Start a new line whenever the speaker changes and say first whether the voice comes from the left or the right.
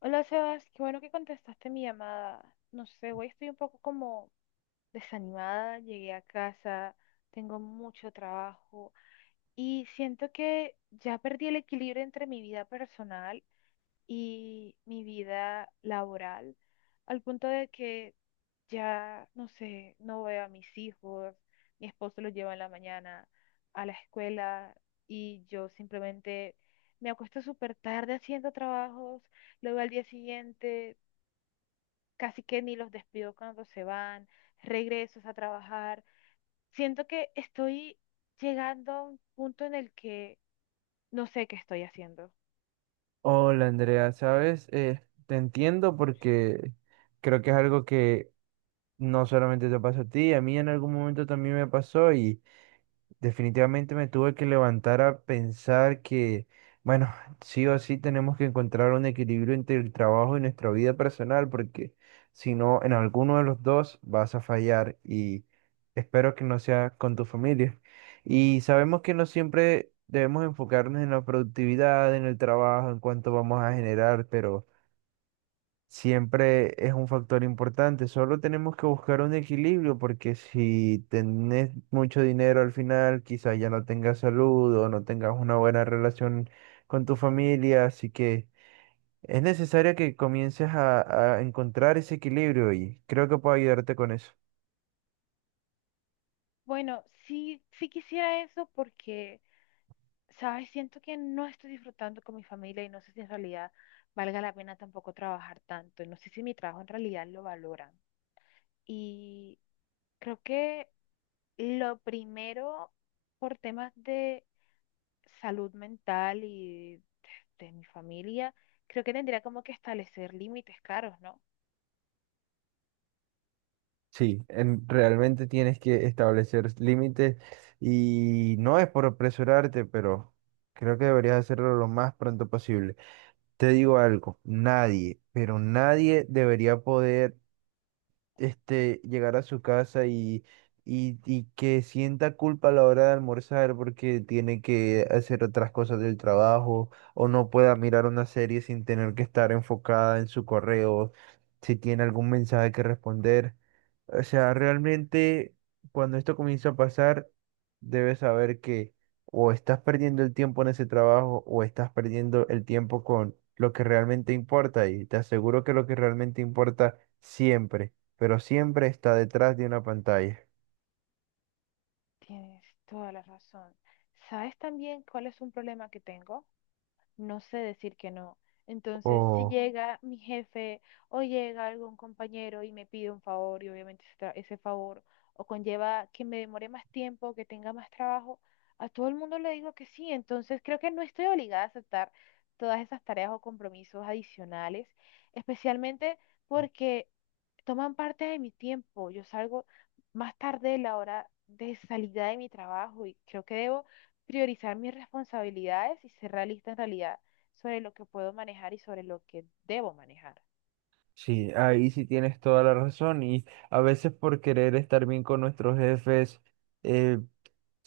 left: Hola Sebas, qué bueno que contestaste mi llamada. No sé, hoy estoy un poco como desanimada, llegué a casa, tengo mucho trabajo y siento que ya perdí el equilibrio entre mi vida personal y mi vida laboral, al punto de que ya, no sé, no veo a mis hijos, mi esposo los lleva en la mañana a la escuela y yo simplemente me acuesto súper tarde haciendo trabajos. Luego al día siguiente casi que ni los despido cuando se van, regresos a trabajar. Siento que estoy llegando a un punto en el que no sé qué estoy haciendo.
right: Hola Andrea, ¿sabes? Te entiendo porque creo que es algo que no solamente te pasa a ti, a mí en algún momento también me pasó. Definitivamente me tuve que levantar a pensar que, bueno, sí o sí tenemos que encontrar un equilibrio entre el trabajo y nuestra vida personal, porque si no, en alguno de los dos vas a fallar y espero que no sea con tu familia. Y sabemos que no siempre debemos enfocarnos en la productividad, en el trabajo, en cuánto vamos a generar, pero siempre es un factor importante. Solo tenemos que buscar un equilibrio porque si tenés mucho dinero al final, quizás ya no tengas salud o no tengas una buena relación con tu familia. Así que es necesario que comiences a encontrar ese equilibrio y creo que puedo ayudarte con eso.
left: Bueno, sí, sí quisiera eso porque, ¿sabes? Siento que no estoy disfrutando con mi familia y no sé si en realidad valga la pena tampoco trabajar tanto. No sé si mi trabajo en realidad lo valoran. Y creo que lo primero, por temas de salud mental y de mi familia, creo que tendría como que establecer límites caros, ¿no?
right: Sí, en- realmente tienes que establecer límites y no es por apresurarte, pero creo que deberías hacerlo lo más pronto posible. Te digo algo, nadie, pero nadie debería poder llegar a su casa y que sienta culpa a la hora de almorzar porque tiene que hacer otras cosas del trabajo o no pueda mirar una serie sin tener que estar enfocada en su correo, si tiene algún mensaje que responder. O sea, realmente cuando esto comienza a pasar, debes saber que o estás perdiendo el tiempo en ese trabajo o estás perdiendo el tiempo con lo que realmente importa. Y te aseguro que lo que realmente importa siempre pero siempre está detrás de una pantalla.
left: Tienes toda la razón. ¿Sabes también cuál es un problema que tengo? No sé decir que no. Entonces, si
right: Oh,
left: llega mi jefe o llega algún compañero y me pide un favor y obviamente ese favor o conlleva que me demore más tiempo, que tenga más trabajo, a todo el mundo le digo que sí. Entonces, creo que no estoy obligada a aceptar todas esas tareas o compromisos adicionales, especialmente porque toman parte de mi tiempo. Yo salgo más tarde de la hora de salida de mi trabajo y creo que debo priorizar mis responsabilidades y ser realista en realidad sobre lo que puedo manejar y sobre lo que debo manejar.
right: sí, ahí sí tienes toda la razón y a veces por querer estar bien con nuestros jefes, eh,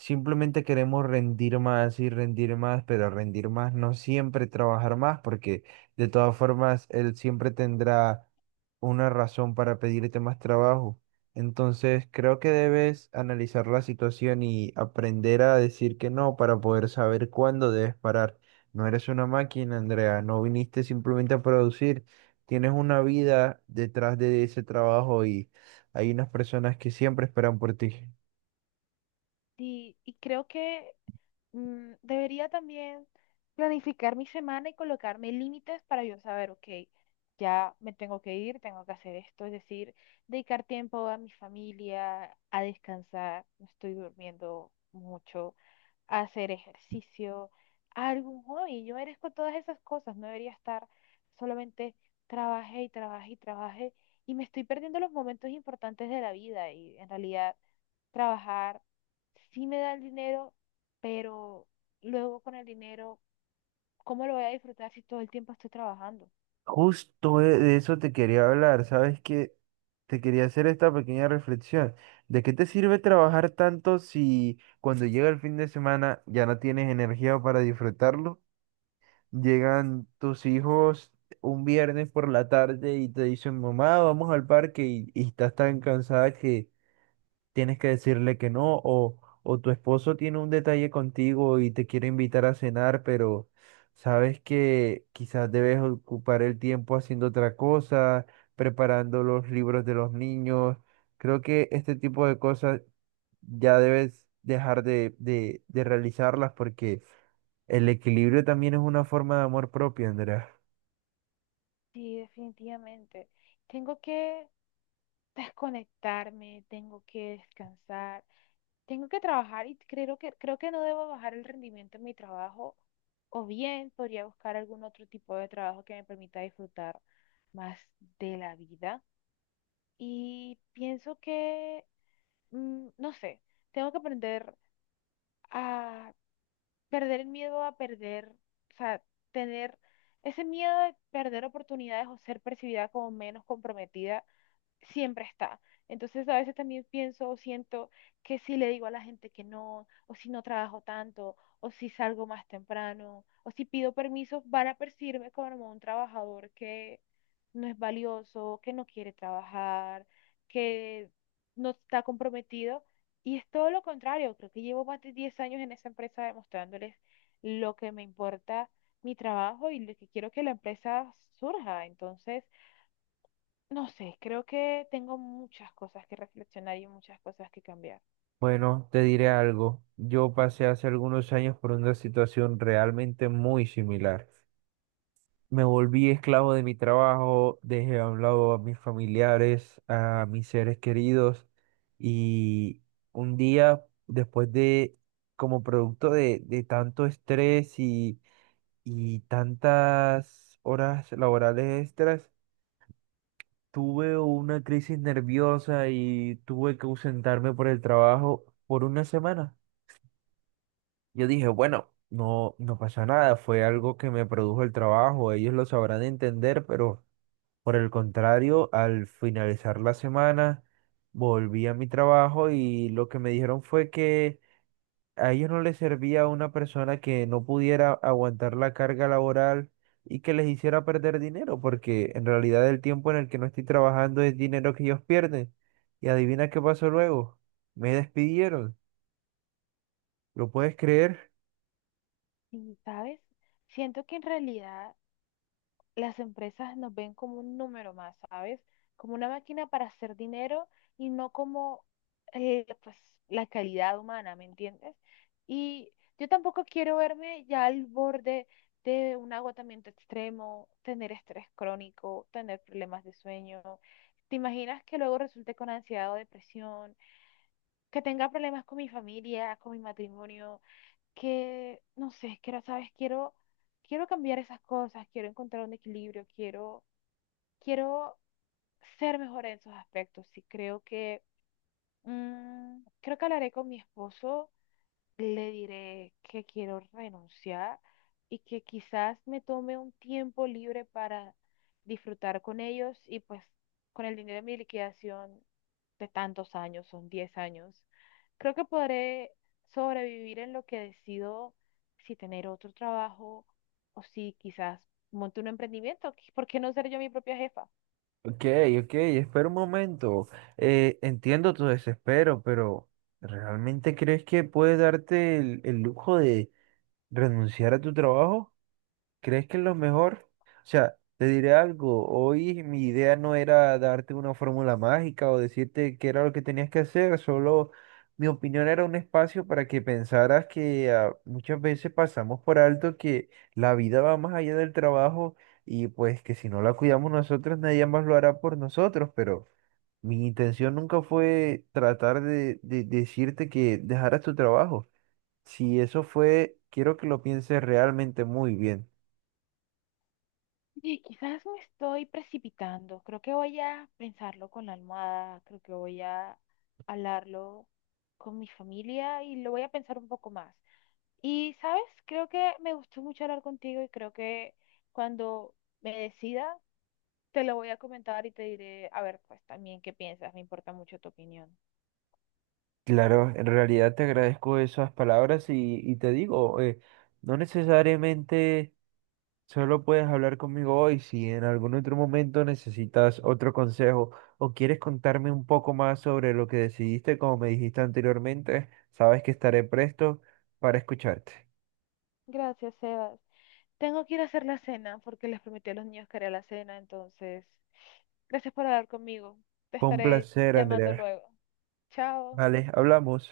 right: simplemente queremos rendir más y rendir más, pero rendir más no siempre trabajar más, porque de todas formas él siempre tendrá una razón para pedirte más trabajo. Entonces creo que debes analizar la situación y aprender a decir que no para poder saber cuándo debes parar. No eres una máquina, Andrea, no viniste simplemente a producir, tienes una vida detrás de ese trabajo y hay unas personas que siempre esperan por ti.
left: Y creo que debería también planificar mi semana y colocarme límites para yo saber, ok, ya me tengo que ir, tengo que hacer esto, es decir, dedicar tiempo a mi familia, a descansar, no estoy durmiendo mucho, hacer ejercicio, algún hobby. Yo merezco todas esas cosas, no debería estar solamente trabajé y trabajé y trabajé y me estoy perdiendo los momentos importantes de la vida y en realidad trabajar sí me da el dinero, pero luego con el dinero, ¿cómo lo voy a disfrutar si todo el tiempo estoy trabajando?
right: Justo de eso te quería hablar, ¿sabes qué? Te quería hacer esta pequeña reflexión. ¿De qué te sirve trabajar tanto si cuando llega el fin de semana ya no tienes energía para disfrutarlo? Llegan tus hijos un viernes por la tarde y te dicen, mamá, vamos al parque y estás tan cansada tienes que decirle que no, o tu esposo tiene un detalle contigo y te quiere invitar a cenar, pero sabes que quizás debes ocupar el tiempo haciendo otra cosa, preparando los libros de los niños. Creo que este tipo de cosas ya debes dejar de realizarlas porque el equilibrio también es una forma de amor propio, Andrea.
left: Sí, definitivamente. Tengo que desconectarme, tengo que descansar, tengo que trabajar y creo que no debo bajar el rendimiento en mi trabajo, o bien podría buscar algún otro tipo de trabajo que me permita disfrutar más de la vida. Y pienso que, no sé, tengo que aprender a perder el miedo a perder, o sea, tener ese miedo de perder oportunidades o ser percibida como menos comprometida siempre está. Entonces a veces también pienso o siento que si le digo a la gente que no, o si no trabajo tanto, o si salgo más temprano, o si pido permiso, van a percibirme como un trabajador que no es valioso, que no quiere trabajar, que no está comprometido. Y es todo lo contrario, creo que llevo más de 10 años en esa empresa demostrándoles lo que me importa mi trabajo y lo que quiero que la empresa surja. Entonces, no sé, creo que tengo muchas cosas que reflexionar y muchas cosas que cambiar.
right: Bueno, te diré algo. Yo pasé hace algunos años por una situación realmente muy similar. Me volví esclavo de mi trabajo, dejé a un lado a mis familiares, a mis seres queridos y un día después de, como producto de tanto estrés y tantas horas laborales extras, tuve una crisis nerviosa y tuve que ausentarme por el trabajo por una semana. Yo dije, bueno, no, no pasa nada, fue algo que me produjo el trabajo, ellos lo sabrán entender, pero... Por el contrario, al finalizar la semana, volví a mi trabajo y lo que me dijeron fue que a ellos no les servía a una persona que no pudiera aguantar la carga laboral y que les hiciera perder dinero, porque en realidad el tiempo en el que no estoy trabajando es dinero que ellos pierden. Y adivina qué pasó luego. Me despidieron. ¿Lo puedes creer?
left: Y, ¿sabes? Siento que en realidad las empresas nos ven como un número más, ¿sabes? Como una máquina para hacer dinero y no como pues, la calidad humana, ¿me entiendes? Y yo tampoco quiero verme ya al borde de un agotamiento extremo, tener estrés crónico, tener problemas de sueño. ¿Te imaginas que luego resulte con ansiedad o depresión? Que tenga problemas con mi familia, con mi matrimonio, que no sé, que quiero, sabes, quiero, quiero cambiar esas cosas, quiero encontrar un equilibrio, quiero ser mejor en esos aspectos. Sí, creo que, creo que hablaré con mi esposo, le diré que quiero renunciar y que quizás me tome un tiempo libre para disfrutar con ellos y pues con el dinero de mi liquidación de tantos años, son 10 años. Creo que podré sobrevivir en lo que decido si tener otro trabajo o si quizás monte un emprendimiento. ¿Por qué no ser yo mi propia jefa?
right: Ok, ok, espera un momento. Entiendo tu desespero, pero ¿realmente crees que puedes darte el lujo de renunciar a tu trabajo? ¿Crees que es lo mejor? O sea, te diré algo. Hoy mi idea no era darte una fórmula mágica o decirte qué era lo que tenías que hacer, solo mi opinión era un espacio para que pensaras que ah, muchas veces pasamos por alto que la vida va más allá del trabajo y pues que si no la cuidamos nosotros, nadie más lo hará por nosotros, pero... Mi intención nunca fue tratar de decirte que dejaras tu trabajo. Si eso fue, quiero que lo pienses realmente muy bien.
left: Oye, quizás me estoy precipitando. Creo que voy a pensarlo con la almohada. Creo que voy a hablarlo con mi familia y lo voy a pensar un poco más. Y, ¿sabes? Creo que me gustó mucho hablar contigo y creo que cuando me decida, te lo voy a comentar y te diré, a ver, pues también qué piensas. Me importa mucho tu opinión.
right: Claro, en realidad te agradezco esas palabras y te digo, no necesariamente solo puedes hablar conmigo hoy, si en algún otro momento necesitas otro consejo o quieres contarme un poco más sobre lo que decidiste, como me dijiste anteriormente, sabes que estaré presto para escucharte.
left: Gracias, Sebas. Tengo que ir a hacer la cena porque les prometí a los niños que haría la cena, entonces, gracias por hablar conmigo. Te
right: Fue un
left: estaré
right: placer,
left: llamando
right: Andrea.
left: luego. Chao.
right: Vale, hablamos.